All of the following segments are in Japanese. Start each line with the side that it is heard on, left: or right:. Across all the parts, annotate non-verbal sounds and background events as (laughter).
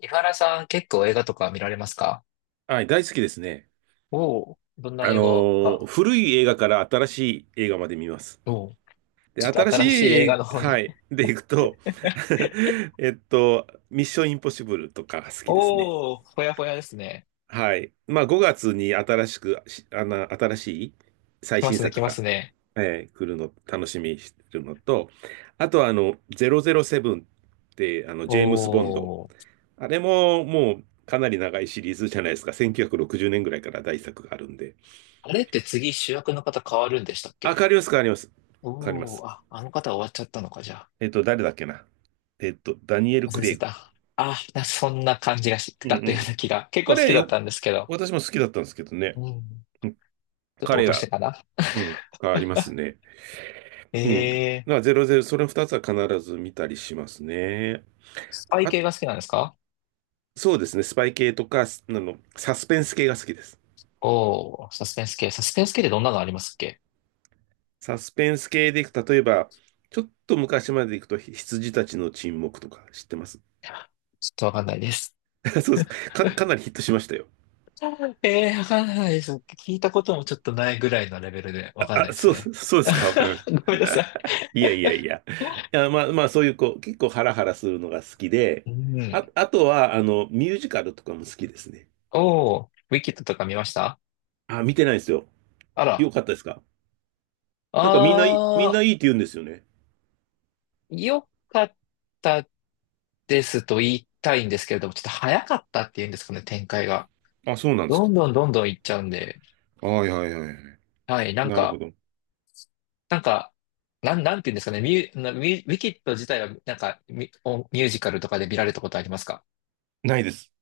left: 井原さん、結構映画とか見られますか？
right: はい、大好きですね。
left: おおー、どんな映画か。
right: 古い映画から新しい映画まで見ます。
left: おお、
right: で、
left: ちょっ
right: 新
left: と新しい映
right: し
left: 画
right: い、
left: の方
right: は
left: で。
right: い、でいくと (laughs) ミッションインポッシブルとか好
left: (laughs)
right: きですね。
left: おお、ほやほやですね。
right: はい。まあ、5月に新しく、しあの、新しい最
left: 来ま
right: 新
left: すね、来
right: 作
left: ます
right: が、
left: ね。
right: 来るの、楽しみにしてるのと、あとは、007って、
left: お
right: ジェームス・ボンド。
left: お、
right: あれも、もう、かなり長いシリーズじゃないですか。1960年ぐらいから大作があるんで。
left: あれって次主役の方変わるんでしたっ
right: あ、変
left: け？
right: わります、変わります。変わりま
left: おおー、
right: す。
left: あ、あの方終わっちゃったのか、じゃあ。
right: 誰だっけな。ダニエル・
left: 忘
right: ク
left: れ
right: レ
left: て
right: イグ。
left: た。あ、そんな感じがし
right: うんう
left: たったような
right: ん。
left: 気が。結構好き
right: 彼
left: だっ
right: よ、
left: たんですけど。
right: 私も好きだったんですけどね。
left: うん。
right: うん、
left: ちょっと落
right: 彼
left: として
right: が、
left: かな。
right: うん、変わりますね。
left: え
right: うん。
left: えー、
right: まあ、ゼロゼロそれ2つは必ず見たりしますね。
left: スパイ
right: あ、
left: 系が好きなんですか？
right: そうですね。スパイ系とか、すあの、サスペンス系が好きです。
left: おおー、サスペンス系。サスペンス系ってどんなのありますっけ？
right: サスペンス系でいく、例えば、ちょっと昔までいくと、羊たちの沈黙とか知ってます？
left: ちょっとわかんないです。
right: (laughs) そうですか。かなりヒットしましたよ。
left: えー、わかんないです。聞いたこともちょっとないぐらいのレベルでわかん
right: あ、
left: ない
right: あ
left: です
right: そう、
left: ね。
right: そうですか。わかりました。
left: (laughs) ごめんなさい。
right: いやいやいや。いや、まあまあ、そういう、こう、結構ハラハラするのが好きで、
left: う
right: あ、
left: ん。
right: あとは、ミュージカルとかも好きですね。
left: おー、ウィキッドとか見ました？
right: あ、見てないですよ。
left: あ
right: よ
left: ら。
right: かったですか？なんかみんないい、みん
left: あ
right: ないいって言うんですよね。
left: ー、よかったですと言いたいんですけれども、ちょっと早かったっていうんですかね、展開が。
right: あ、そうなんです
left: ど
right: か。
left: んどんどんどんいっちゃうんで。
right: はいはいはいはい。
left: はい、なん
right: なるほ
left: か、
right: ど。
left: なんか、なんていうんですかね、ミュウィキッド自体は、ミュージカルとかで見られたことありますか？
right: ないです。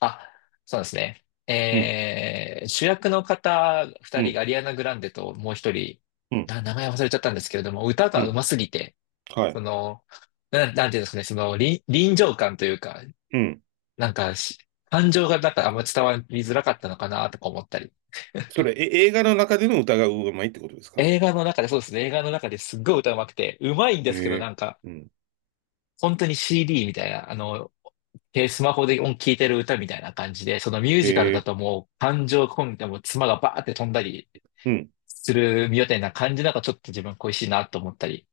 left: あ、そうですね。
right: うん、
left: えー主役の方
right: う
left: 二人
right: ん、
left: がアリアナ・グランデともう一人、
right: うん、
left: 名前忘れちゃったんですけれども、歌
right: う
left: が上
right: ん。
left: 手すぎて、
right: は
left: そ
right: い。
left: の、なんていうんですかね、その臨場感というか、
right: うん。
left: なんかし、感情がなんかあんま伝わりづらかったのかなとか思ったり。
right: それ、映画の中での歌がうまいってことですか？
left: 映画の中で、そうですね、映画の中ですっごい歌上手くて、上手いんで
right: え
left: すけど、な
right: え、
left: んか、
right: うん。
left: 本当に CD みたいな、あの、で、スマホで音聴いてる歌みたいな感じで、そのミュージカルだ
right: ええ、
left: ともう感情込めてもう妻がバーって飛んだり、
right: うん。
left: するみたいな感じなんかちょっと自分恋しいなと思ったり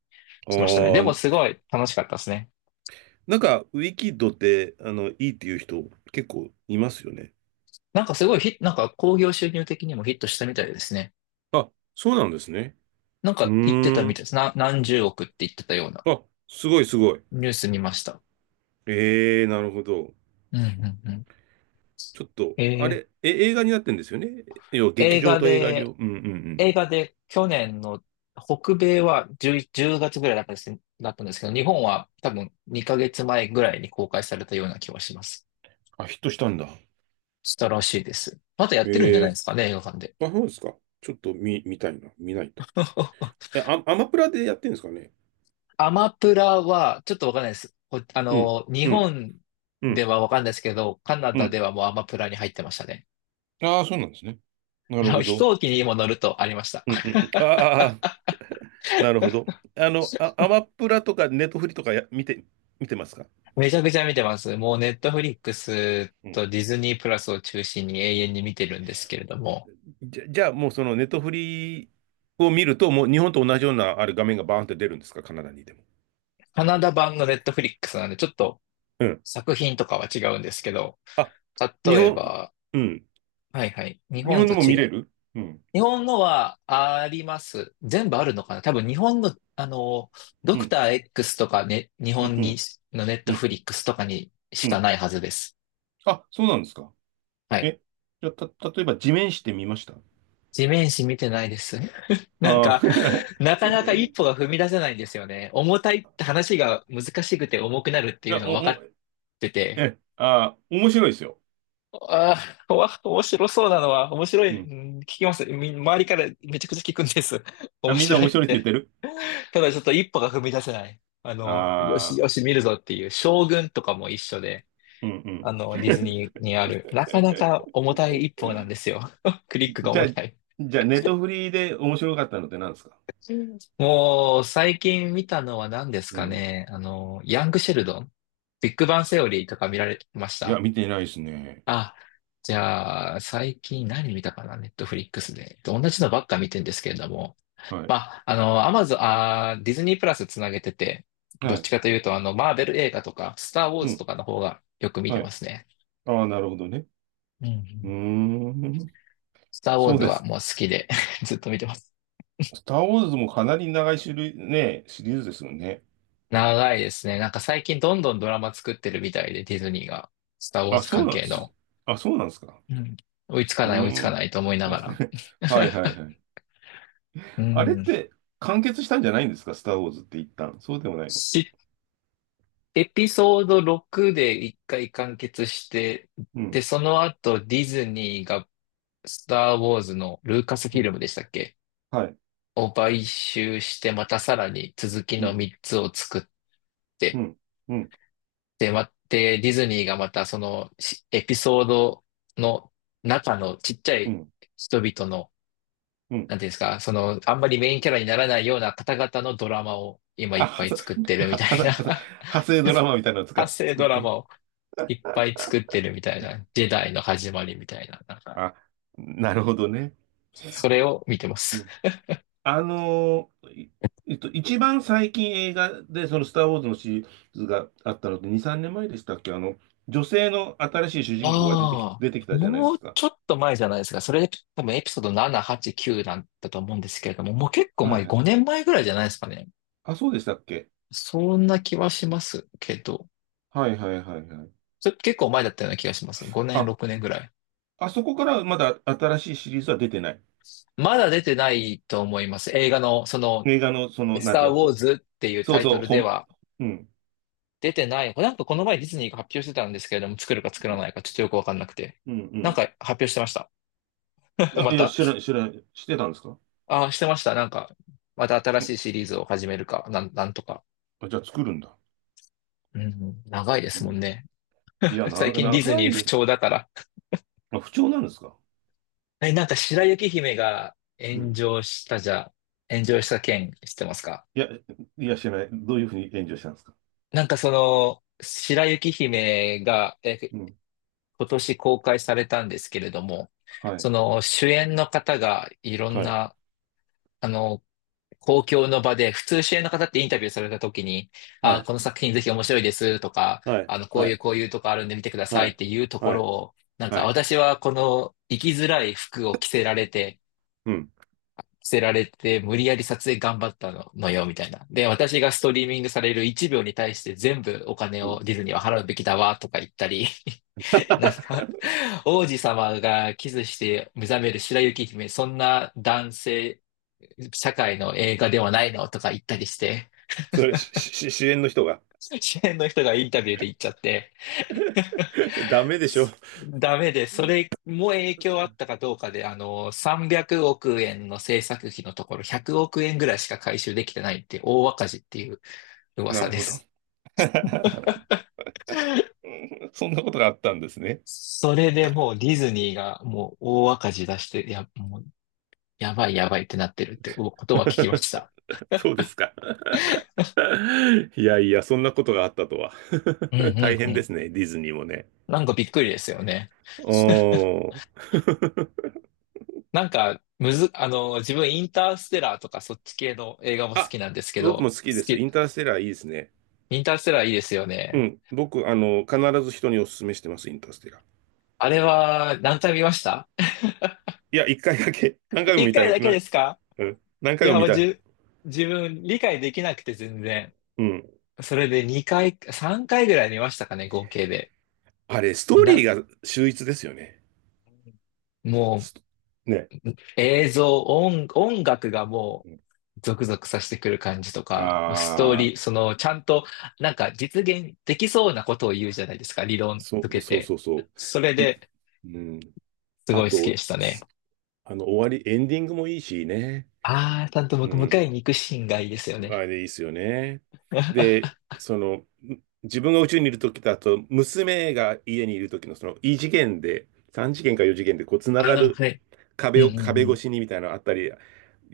left: しましたね。で
right: あ
left: もすご
right: あ、
left: い楽しかったですね。
right: なんか、ウィキッドって、いいっていう人結構いますよね。
left: なんかすごいヒなんか興行収入的にもヒットしたみたいですね。
right: あ、そうなんですね。
left: なん
right: う
left: か言ってた
right: ー
left: み
right: ん。
left: たいです。何十億って言ってたような
right: あ、すごいすごい。
left: ニュース見ました。
right: ええ、なるほど。
left: うんうんうん。
right: ちょっと、
left: え
right: あれ、
left: ー
right: 映画になってんですよね。要は劇
left: 映
right: 場
left: 画
right: と映画
left: で、
right: うんうんうん。
left: 映画で去年の北米は10、1月ぐらいだったんですけど、日本は多分2ヶ月前ぐらいに公開されたような気はします。
right: あ、ヒットしたんだ。
left: したらしいです。まだやってるんじゃ
right: え
left: ないで
right: え。
left: すかね、映画館で。
right: あ、そうですか。ちょっと見たいな。見ないと。
left: (laughs)
right: え、アマプラでやってんですかね。
left: アマプラは、ちょっとわかんないです。こあ
right: うん、
left: の、日
right: うん、
left: 本
right: う
left: で
right: ん、
left: はわかんないですけど、カナ
right: う
left: ダ
right: ん。
left: ではもうアマプラに入ってましたね。
right: ああ、そうなんですね。な
left: あ
right: る
left: の、
right: ほ
left: 飛
right: ど。うん
left: 行機にも乗るとありました。
right: うんうん。ああ、なるほど。あ、アマプラとかネットフリとかや、見て、見てますか？
left: (laughs) めちゃくちゃ見てます。もうネットフリックス
right: うん。
left: とディズニープラスを中心に永遠に見てるんですけれども、
right: じゃあもうそのネットフリを見ると、もう日本と同じようなあれ画面がバーンって出るんですか、カナダにいても。
left: カナダ版のネットフリックスなんで、ちょっと
right: うん。
left: 作品とかは違うんですけど、
right: あ、日
left: 例え
right: 本、
left: ば、
right: うん。
left: はいはい。日
right: 日
left: 本
right: 本
left: と
right: のも
left: 違
right: 見れ
left: う。
right: る、うん。
left: 日本語はあります。全部あるのかな多分日本の、あの、ド
right: う
left: ク
right: ん。
left: ター X とかね、日
right: うん。
left: 本
right: う
left: に
right: ん。
left: のネッ
right: う
left: ト
right: ん。
left: フリックスとかにし
right: う
left: か
right: ん。
left: ないはずです。
right: あ、そうなんですか。
left: はい。
right: え、じゃあ、例えば地面師って見ました？
left: 地面師見てないです。(laughs)
right: あ
left: なん
right: ああ、
left: か、な
right: (laughs)
left: かなか一
right: い
left: 歩が踏み出せないんですよね。重たいって話が難しくて重くなるっていう
right: や、
left: のが分か
right: お、
left: っ
right: お、
left: てて。
right: え、あー、面白いですよ。
left: ああ、面白そうなのは、面白
right: う
left: い、
right: ん。
left: うん聞きます。周りからめちゃくちゃ聞くんです。(laughs)
right: あ、
left: 面
right: みんな
left: 白
right: 面
left: いっ
right: 白いって言っ
left: て。
right: てる？
left: ただちょっと一歩が踏み出せない。あの、よし
right: ああ
left: よし見るぞっていう、将軍とかも一緒で、
right: ー、うん
left: あの、ディズニーにある、なかなか重たい一歩なんですよ。(laughs) クリック
right: うん。(laughs)
left: が
right: じゃ
left: 重
right: あ、
left: たい。
right: じゃあ、ネットフリで面白かったのって何ですか？
left: うんもう、最近見たのは何です
right: う
left: か
right: ん。
left: ね。あの、ヤングシェルドン、ビッグバンセオリーとか見られまし
right: いや、
left: た？
right: 見てないですね。
left: あ、じゃあ、最近何見たかな、ネットフリックスで。同じのばっか見てんですけれども、
right: はい。
left: まあ、あの、アマゾン、あー、ディズニープラスつなげてて、ど
right: は
left: っち
right: い。
left: かというと、あの、マーベル映画とか、スター・ウォー
right: う
left: ズと
right: ん。
left: かの方がよく見て
right: は
left: ま
right: い。
left: すね。
right: ああ、なるほどね。
left: うんう
right: うー
left: ん、
right: ん。
left: スター・ウォー
right: そう
left: ズ
right: で
left: は
right: す。
left: もう好きで (laughs) ずっと見てます。
right: スター・ウォーズもかなり長い種類、ね、シリーズですよね。
left: 長いですね。なんか最近どんどんドラマ作ってるみたいで、ディズニーが、スター・ウォー
right: あ、
left: ズ
right: そう
left: 関
right: なんで
left: 係
right: す。
left: の。
right: あ、そうなんですか。
left: うん。追いつ
right: う
left: か
right: ー
left: ない追いつかな
right: ん。
left: いと思いながら。
right: (laughs) はいはいはい。
left: (laughs) う
right: あれっ
left: ん。
right: て完結したんじゃないんですか、スター・ウォーズって一旦。そうでもないの？
left: し、エピソード6で一回完結して、
right: う
left: で、
right: ん。
left: その後ディズニーがスター・ウォーズのルーカスフ
right: う
left: ィ
right: ん。
left: ルムでしたっけ
right: はい。
left: を買収して、またさらに続き
right: う
left: の
right: ん。
left: 3つを作っ
right: う
left: て、
right: ん。うん。
left: で、待って、ディズニーがまたそのエピソードの中のちっちゃ
right: う
left: い
right: ん。
left: 人々の、
right: うん。
left: なんていうんですか、その、あんまりメインキャラにならないような方々のドラマを今い
right: あ、
left: っぱ
right: は
left: い
right: さ、
left: 作ってるみ
right: は
left: たい
right: はさ、
left: な
right: はさ、
left: (laughs)
right: 派生ドラマみたいなのを
left: 派生
right: 作っ
left: ドラ
right: てん？
left: マをいっぱい作ってるみたいな、ジェダイの始まりみたいな、なんか、
right: あ、なるほどね。
left: それを見てま
right: う
left: す。
right: ん。あのー、一番最近映画で、その、スター・ウォーズのシリーズがあったのって2、3年前でしたっけ？女性の新しい主人公が
left: ああ、
right: 出てきたじゃないで
left: もう
right: すか。
left: ちょっと前じゃないですか。それ多分エピソード7、8、9だっだと思うんですけれども、もう結構
right: はい
left: 前、
right: はい。
left: 5年前ぐらいじゃないですかね。
right: あ、そうでしたっけ？
left: そんな気はしますけど、
right: はいはいはいはい。
left: それ結構前だったような気がします。5年、
right: あ、
left: 6年ぐらい。
right: あそこからまだ新しいシリーズは出てない。
left: まだ出てないと思います。映画の、その、
right: 映画の、その、
left: ス
right: なん
left: タ
right: てい
left: ー・
right: う
left: ウ
right: の、
left: ォーズっていう
right: そ
left: タ
right: う
left: イト
right: そう、
left: ルでは
right: うん、
left: 出てない。なんかこの前ディズニーが発表してたんですけれども、作るか作
right: う
left: ら
right: ん、
left: ないかちょっとよくわかんなくて。
right: うん。う
left: なんか
right: ん。
left: 発表してました。
right: い
left: (laughs)
right: や、
left: ま
right: いや、
left: た。
right: 知らない、知らない、してたんですか？
left: ああ、してました。なんか、また新
right: うん。
left: しいシリーズを始めるか、なんとか。
right: あ、じゃあ作るんだ。
left: うん、長いで
right: う
left: すも
right: ん。
left: んね。
right: いや、
left: (laughs) 最近ディズ
right: 長
left: ニー不
right: い、
left: 調だから。
right: あ、不調なんですか？
left: え、なんか白雪姫が
right: う
left: 炎
right: ん。
left: 上したじゃ、炎上した件知ってますか？
right: いや、いや、知らない。どういうふうに炎上したんですか？
left: なんかその、白雪姫が、え、
right: うん。
left: 今年公開されたんですけれども、
right: はい。
left: その主演の方がいろん
right: はい。
left: な、あの、公共の場で、普通支援の方ってインタビューされた時に、
right: は
left: あー、こ
right: い。
left: の作品ぜひ面白いですとか、
right: はい。
left: あの、こう
right: は
left: いう
right: い。
left: こういうとこあるんで見てくださ
right: は
left: いっ
right: い。
left: ていうとこ
right: は
left: ろ
right: い。
left: を、なんか
right: はい。
left: 私はこの生きづらい服を着せられて、
right: うん。
left: 着せられて、無理やり撮影頑張ったの、のよ、みたいな。で、私がストリーミングされる1秒に対して全部お金
right: うん。
left: をディズニーは払うべきだわ、とか言ったり、(laughs) なん
right: (laughs)
left: か、王子様がキスして目覚める白雪姫、そんな男性、社会の映画ではないのとか言ったりして、
right: それ、支援の人が？
left: 主演の人がインタビューで言っちゃって、
right: (laughs)。ダメでしょ。
left: ダメで、それも影響あったかどうかで、あの、300億円の制作費のところ、100億円ぐらいしか回収できてないって大赤字っていう
right: な
left: 噂
right: る
left: で
right: ほど。
left: す。
right: (laughs) うん。そんなことがあったんですね。
left: それでもうディズニーがもう大赤字出して、いや、もうやばいやばいってなってるってことは聞きました。
right: (laughs) そうですか。(laughs) いやいや、そんなことがあったとは。
left: うんう
right: (laughs) 大
left: んう
right: 変で
left: ん。
right: すね、ディズニーもね。
left: なんかびっくりですよね。
right: おー。
left: なんか、むず、あの、自分インターステラーとかそっち系の映画
right: (laughs)
left: も好
right: あ、
left: きなんですけ
right: 僕
left: ど、
right: も好きです。イ
left: き、
right: ンターステラーいいですね。
left: インターステラーいいですよ
right: う
left: ね。
right: ん。僕、必ず人にお勧めしてます、インターステラー。
left: あれは何回見ました？
right: いや、一回だけ。(laughs) 何
left: (laughs)
right: 回も
left: 一
right: 見た
left: 回
right: い。
left: だけですか？
right: うん。何
left: い
right: 回も
left: や、ま
right: 見
left: あ
right: た
left: じ
right: い。
left: ゅ、自分理解できなくて全然。
right: うん。
left: それで2回、3回ぐらい見ましたかね、合計で。
right: あれ、ストーリー
left: な、
right: が秀逸ですよね。
left: も
right: ストね。
left: う、映像、音、音楽がもう、ゾクゾクさせてくる感じとか、もうストー
right: ああ
left: リー、その、ちゃんと、なんか実現できそうなことを言うじゃないですか、理
right: ー、
left: 論
right: そ
left: づ
right: う、
left: け
right: そう
left: て。
right: そうそ
left: それ
right: う。ん
left: で
right: うん。
left: す
right: あ
left: ごい好きで
right: と、
left: したね。
right: すあの、終わり、エンディングもいいしね。
left: ああ、ちゃんと
right: う
left: 僕、迎え
right: ん。
left: に行くシーンがいいですよ
right: あ
left: ね。
right: れいいっすよね。で、
left: (laughs)
right: その、自分が宇宙にいるときと、あと、娘が家にいるときの、その、異次元で、3次元か4次元で、こう、つな
left: あ
right: が
left: あ、
right: る、
left: はい。うん
right: 壁
left: う
right: を、壁
left: んう
right: 越
left: ん。
right: しにみたいなのあったり、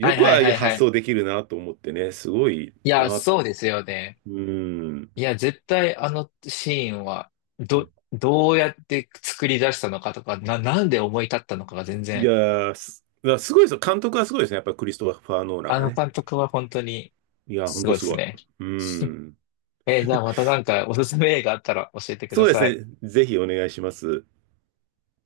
left: はい
right: く
left: は
right: あ
left: い
right: あい
left: は
right: う
left: いは
right: 発
left: い。
right: 想できるなと思ってね、すごい
left: いや、
right: なと。
left: そうですよね。
right: うーん。
left: いや、絶対あのシーンは、どうやって作り出したのかとか、なんで思い立ったのかが全
right: いや
left: 然、
right: ー、だからすごいですよ。監督はすごいですね。やっぱりクリストファー・ノーラン
left: あ
right: は
left: の
right: ね。
left: 監督は本当に
right: いやー、ほん
left: すご
right: と
left: いで
right: す
left: す
right: ごい。
left: ね。
right: うーん。
left: えーじゃあまたなんかおすすめ映画あったら教えてく
right: そ
left: だ
right: うです
left: さい。
right: ね。ぜひお願いします。